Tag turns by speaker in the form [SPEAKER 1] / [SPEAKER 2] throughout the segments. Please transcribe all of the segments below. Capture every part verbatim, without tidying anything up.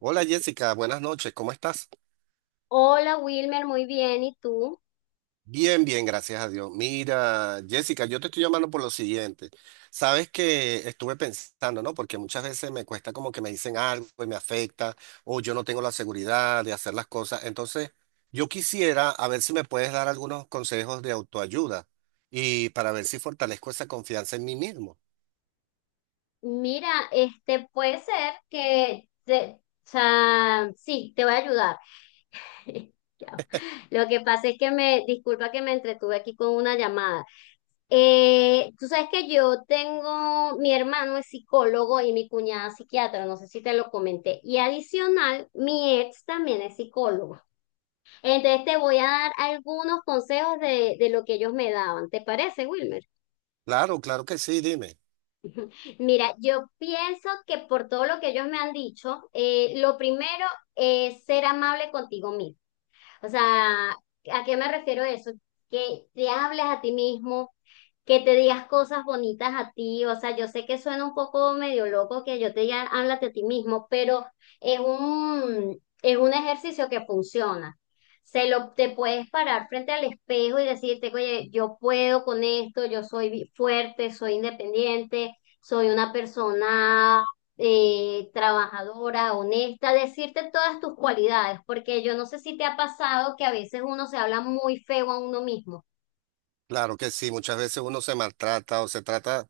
[SPEAKER 1] Hola Jessica, buenas noches, ¿cómo estás?
[SPEAKER 2] Hola Wilmer, muy bien. ¿Y tú?
[SPEAKER 1] Bien, bien, gracias a Dios. Mira, Jessica, yo te estoy llamando por lo siguiente. Sabes que estuve pensando, ¿no? Porque muchas veces me cuesta como que me dicen algo y me afecta, o yo no tengo la seguridad de hacer las cosas. Entonces, yo quisiera a ver si me puedes dar algunos consejos de autoayuda y para ver si fortalezco esa confianza en mí mismo.
[SPEAKER 2] Mira, este puede ser que, te- o sea, sí, te voy a ayudar. Ya. Lo que pasa es que me, disculpa que me entretuve aquí con una llamada. Eh, tú sabes que yo tengo, mi hermano es psicólogo y mi cuñada es psiquiatra, no sé si te lo comenté. Y adicional, mi ex también es psicólogo. Entonces te voy a dar algunos consejos de, de lo que ellos me daban. ¿Te parece, Wilmer?
[SPEAKER 1] Claro, claro que sí, dime.
[SPEAKER 2] Mira, yo pienso que por todo lo que ellos me han dicho, eh, lo primero es ser amable contigo mismo. O sea, ¿a qué me refiero eso? Que te hables a ti mismo, que te digas cosas bonitas a ti. O sea, yo sé que suena un poco medio loco que yo te diga, háblate a ti mismo, pero es un, es un ejercicio que funciona. Se lo, te puedes parar frente al espejo y decirte, oye, yo puedo con esto, yo soy fuerte, soy independiente, soy una persona eh, trabajadora, honesta, decirte todas tus cualidades, porque yo no sé si te ha pasado que a veces uno se habla muy feo a uno mismo.
[SPEAKER 1] Claro que sí, muchas veces uno se maltrata o se trata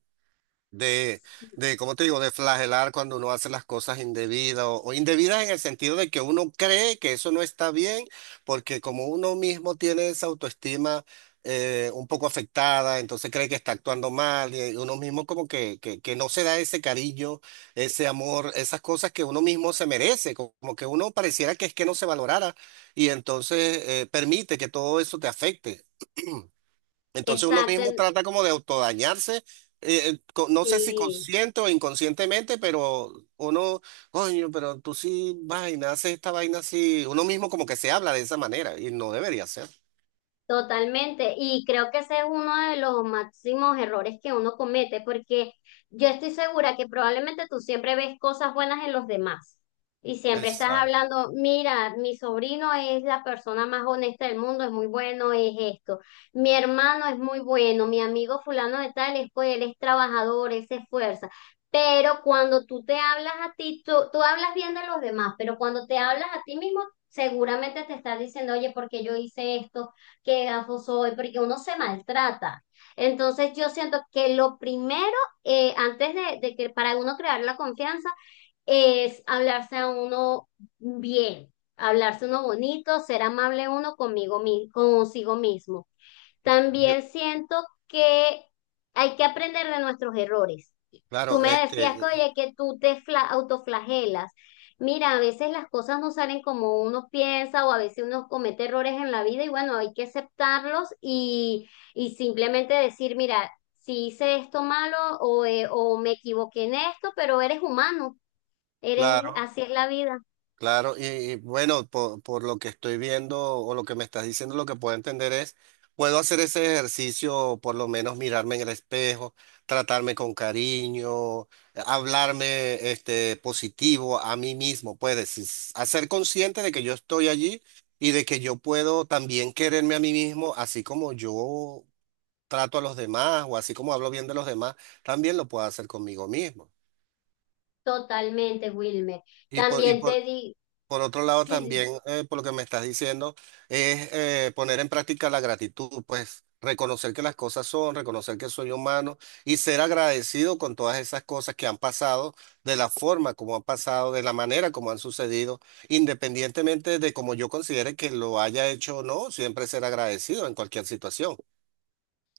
[SPEAKER 1] de,
[SPEAKER 2] Sí,
[SPEAKER 1] de, ¿cómo te digo?, de flagelar cuando uno hace las cosas indebidas o, o indebidas en el sentido de que uno cree que eso no está bien, porque como uno mismo tiene esa autoestima eh, un poco afectada, entonces cree que está actuando mal y eh, uno mismo como que, que, que no se da ese cariño, ese amor, esas cosas que uno mismo se merece, co- como que uno pareciera que es que no se valorara y entonces eh, permite que todo eso te afecte. Entonces uno
[SPEAKER 2] exacto,
[SPEAKER 1] mismo
[SPEAKER 2] el-
[SPEAKER 1] trata como de autodañarse, eh, eh, co- no sé si
[SPEAKER 2] sí.
[SPEAKER 1] consciente o inconscientemente, pero uno, coño, pero tú sí vaina, haces esta vaina así, uno mismo como que se habla de esa manera y no debería ser.
[SPEAKER 2] Totalmente, y creo que ese es uno de los máximos errores que uno comete, porque yo estoy segura que probablemente tú siempre ves cosas buenas en los demás y siempre estás
[SPEAKER 1] Exacto.
[SPEAKER 2] hablando, mira, mi sobrino es la persona más honesta del mundo, es muy bueno, es esto, mi hermano es muy bueno, mi amigo fulano de tal, es, pues, él es trabajador, él se esfuerza. Pero cuando tú te hablas a ti, tú, tú hablas bien de los demás, pero cuando te hablas a ti mismo, seguramente te estás diciendo, oye, ¿por qué yo hice esto? Qué gafo soy, porque uno se maltrata. Entonces yo siento que lo primero, eh, antes de, de que para uno crear la confianza, es hablarse a uno bien, hablarse uno bonito, ser amable uno conmigo, mi- consigo mismo. También siento que hay que aprender de nuestros errores. Tú
[SPEAKER 1] Claro,
[SPEAKER 2] me decías
[SPEAKER 1] este,
[SPEAKER 2] que,
[SPEAKER 1] eh,
[SPEAKER 2] oye, que tú te fla- autoflagelas. Mira, a veces las cosas no salen como uno piensa o a veces uno comete errores en la vida y bueno, hay que aceptarlos y, y simplemente decir, mira, si hice esto malo o, eh, o me equivoqué en esto, pero eres humano, eres,
[SPEAKER 1] claro.
[SPEAKER 2] así es la vida.
[SPEAKER 1] Claro, y, y bueno, por, por lo que estoy viendo o lo que me estás diciendo, lo que puedo entender es, puedo hacer ese ejercicio, por lo menos mirarme en el espejo, tratarme con cariño, hablarme este, positivo a mí mismo, puedes hacer consciente de que yo estoy allí y de que yo puedo también quererme a mí mismo, así como yo trato a los demás o así como hablo bien de los demás, también lo puedo hacer conmigo mismo.
[SPEAKER 2] Totalmente, Wilmer.
[SPEAKER 1] Y por, y
[SPEAKER 2] También te
[SPEAKER 1] por,
[SPEAKER 2] di,
[SPEAKER 1] Por otro lado,
[SPEAKER 2] sí.
[SPEAKER 1] también, eh, por lo que me estás diciendo, es eh, poner en práctica la gratitud, pues reconocer que las cosas son, reconocer que soy humano y ser agradecido con todas esas cosas que han pasado, de la forma como han pasado, de la manera como han sucedido, independientemente de cómo yo considere que lo haya hecho o no, siempre ser agradecido en cualquier situación.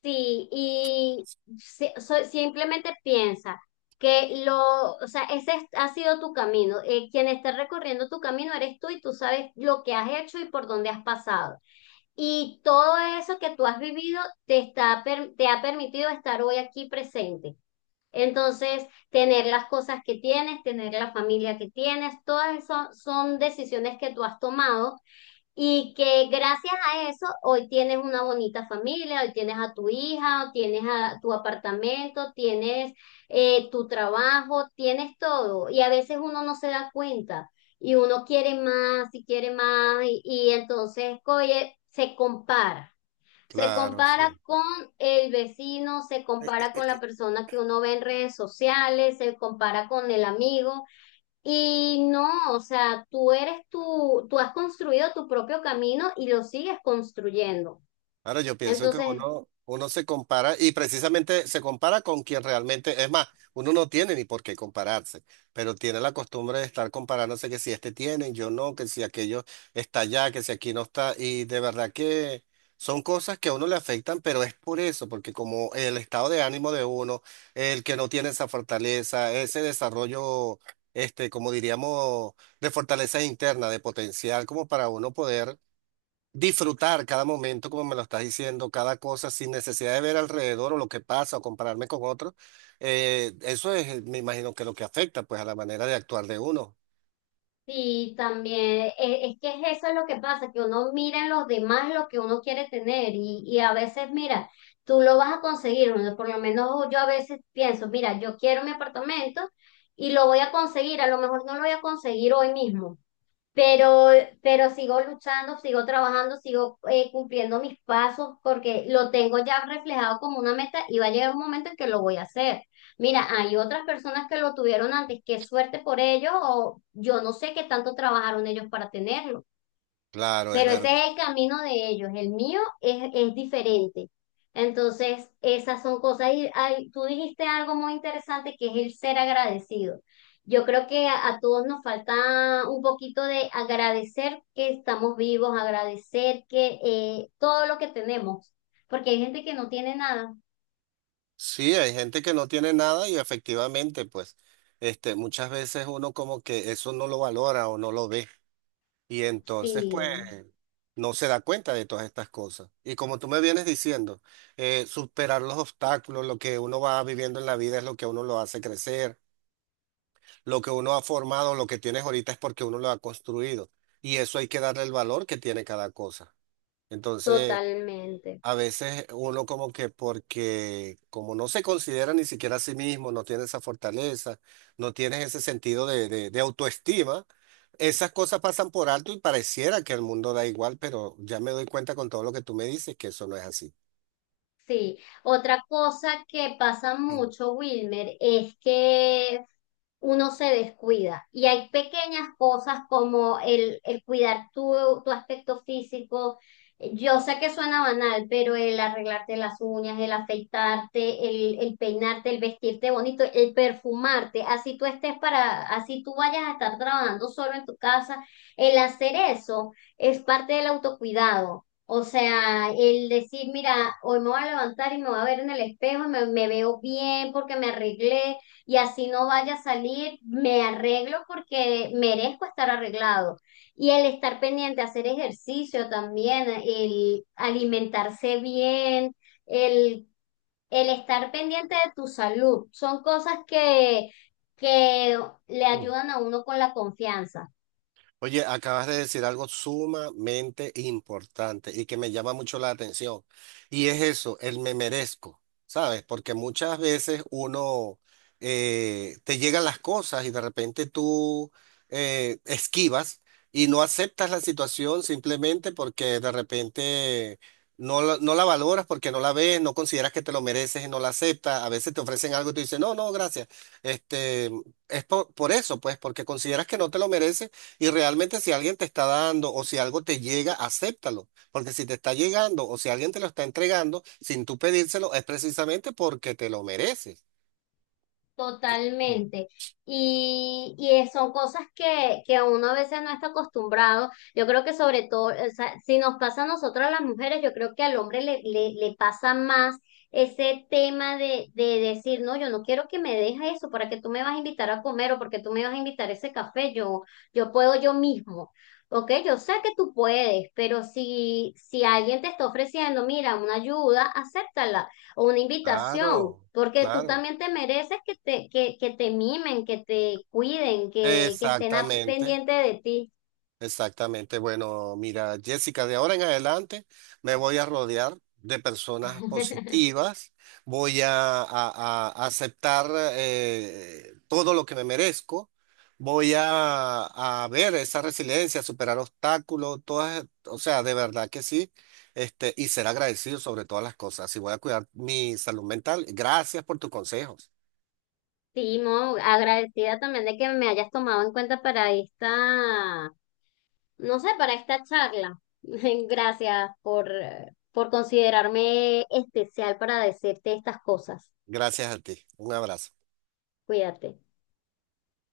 [SPEAKER 2] Sí, y si- so- simplemente piensa que lo, o sea, ese es- ha sido tu camino. Eh, quien está recorriendo tu camino eres tú y tú sabes lo que has hecho y por dónde has pasado. Y todo eso que tú has vivido te está, per- te ha permitido estar hoy aquí presente. Entonces, tener las cosas que tienes, tener la familia que tienes, todas esas son decisiones que tú has tomado y que gracias a eso hoy tienes una bonita familia, hoy tienes a tu hija, hoy tienes a tu apartamento, tienes eh, tu trabajo, tienes todo. Y a veces uno no se da cuenta y uno quiere más y quiere más y, y entonces, oye, se compara. Se
[SPEAKER 1] Claro,
[SPEAKER 2] compara
[SPEAKER 1] sí.
[SPEAKER 2] con el vecino, se compara con la persona que uno ve en redes sociales, se compara con el amigo y no, o sea, tú eres tú, tú has construido tu propio camino y lo sigues construyendo.
[SPEAKER 1] Ahora yo pienso que
[SPEAKER 2] Entonces,
[SPEAKER 1] uno, uno se compara y precisamente se compara con quien realmente, es más, uno no tiene ni por qué compararse, pero tiene la costumbre de estar comparándose que si este tiene, yo no, que si aquello está allá, que si aquí no está, y de verdad que son cosas que a uno le afectan, pero es por eso, porque como el estado de ánimo de uno, el que no tiene esa fortaleza, ese desarrollo, este, como diríamos, de fortaleza interna, de potencial, como para uno poder disfrutar cada momento, como me lo estás diciendo, cada cosa sin necesidad de ver alrededor o lo que pasa o compararme con otros. Eh, eso es, eh, me imagino que lo que afecta pues a la manera de actuar de uno.
[SPEAKER 2] sí, también, e- es, que es eso es lo que pasa, que uno mira en los demás lo que uno quiere tener y, y a veces, mira, tú lo vas a conseguir, uno- por lo menos yo a veces pienso, mira, yo quiero mi apartamento y lo voy a conseguir, a lo mejor no lo voy a conseguir hoy mismo. Pero, pero sigo luchando, sigo trabajando, sigo eh, cumpliendo mis pasos porque lo tengo ya reflejado como una meta y va a llegar un momento en que lo voy a hacer. Mira, hay otras personas que lo tuvieron antes, qué suerte por ellos o yo no sé qué tanto trabajaron ellos para tenerlo.
[SPEAKER 1] Claro, es
[SPEAKER 2] Pero ese
[SPEAKER 1] verdad.
[SPEAKER 2] es el camino de ellos, el mío es, es diferente. Entonces, esas son cosas. Y ay, tú dijiste algo muy interesante que es el ser agradecido. Yo creo que a, a todos nos falta un poquito de agradecer que estamos vivos, agradecer que eh, todo lo que tenemos, porque hay gente que no tiene nada.
[SPEAKER 1] Sí, hay gente que no tiene nada y efectivamente pues este, muchas veces uno como que eso no lo valora o no lo ve y entonces pues
[SPEAKER 2] Sí,
[SPEAKER 1] no se da cuenta de todas estas cosas. Y como tú me vienes diciendo, eh, superar los obstáculos, lo que uno va viviendo en la vida es lo que a uno lo hace crecer. Lo que uno ha formado, lo que tienes ahorita es porque uno lo ha construido. Y eso hay que darle el valor que tiene cada cosa. Entonces,
[SPEAKER 2] totalmente.
[SPEAKER 1] a veces uno como que porque como no se considera ni siquiera a sí mismo, no tiene esa fortaleza, no tienes ese sentido de, de, de autoestima, esas cosas pasan por alto y pareciera que el mundo da igual, pero ya me doy cuenta con todo lo que tú me dices que eso no es así.
[SPEAKER 2] Sí. Otra cosa que pasa mucho, Wilmer, es que uno se descuida. Y hay pequeñas cosas como el, el cuidar tu, tu aspecto físico. Yo sé que suena banal, pero el arreglarte las uñas, el afeitarte, el, el peinarte, el vestirte bonito, el perfumarte, así tú estés para, así tú vayas a estar trabajando solo en tu casa, el hacer eso es parte del autocuidado. O sea, el decir, mira, hoy me voy a levantar y me voy a ver en el espejo y me, me veo bien porque me arreglé y así no vaya a salir, me arreglo porque merezco estar arreglado. Y el estar pendiente, hacer ejercicio también, el alimentarse bien, el, el estar pendiente de tu salud, son cosas que, que le
[SPEAKER 1] Mm.
[SPEAKER 2] ayudan a uno con la confianza.
[SPEAKER 1] Oye, acabas de decir algo sumamente importante y que me llama mucho la atención. Y es eso, el me merezco, ¿sabes? Porque muchas veces uno eh, te llegan las cosas y de repente tú eh, esquivas y no aceptas la situación simplemente porque de repente no la, no la valoras, porque no la ves, no consideras que te lo mereces y no la aceptas. A veces te ofrecen algo y tú dices, no, no, gracias. Este, es por, por eso, pues, porque consideras que no te lo mereces y realmente si alguien te está dando o si algo te llega, acéptalo. Porque si te está llegando o si alguien te lo está entregando sin tú pedírselo, es precisamente porque te lo mereces.
[SPEAKER 2] Totalmente. Y, y es- son cosas que, que uno a veces no está acostumbrado. Yo creo que sobre todo, o sea, si nos pasa a nosotras las mujeres, yo creo que al hombre le, le, le pasa más ese tema de, de decir, no, yo no quiero que me dejes eso, ¿para que tú me vas a invitar a comer o porque tú me vas a invitar ese café? Yo, yo puedo yo mismo. Ok, yo sé que tú puedes, pero si, si alguien te está ofreciendo, mira, una ayuda, acéptala o una invitación,
[SPEAKER 1] Claro,
[SPEAKER 2] porque tú
[SPEAKER 1] claro.
[SPEAKER 2] también te mereces que te, que, que te mimen, que te cuiden, que, que estén a-
[SPEAKER 1] Exactamente.
[SPEAKER 2] pendiente de ti.
[SPEAKER 1] Exactamente. Bueno, mira, Jessica, de ahora en adelante me voy a rodear de personas positivas, voy a, a- a aceptar eh, todo lo que me merezco, voy a, a ver esa resiliencia, superar obstáculos, todas, o sea, de verdad que sí, este, y ser agradecido sobre todas las cosas. Y voy a cuidar mi salud mental. Gracias por tus consejos.
[SPEAKER 2] Sí, Mo, agradecida también de que me hayas tomado en cuenta para esta, no sé, para esta charla. Gracias por, por considerarme especial para decirte estas cosas.
[SPEAKER 1] Gracias a ti. Un abrazo.
[SPEAKER 2] Cuídate.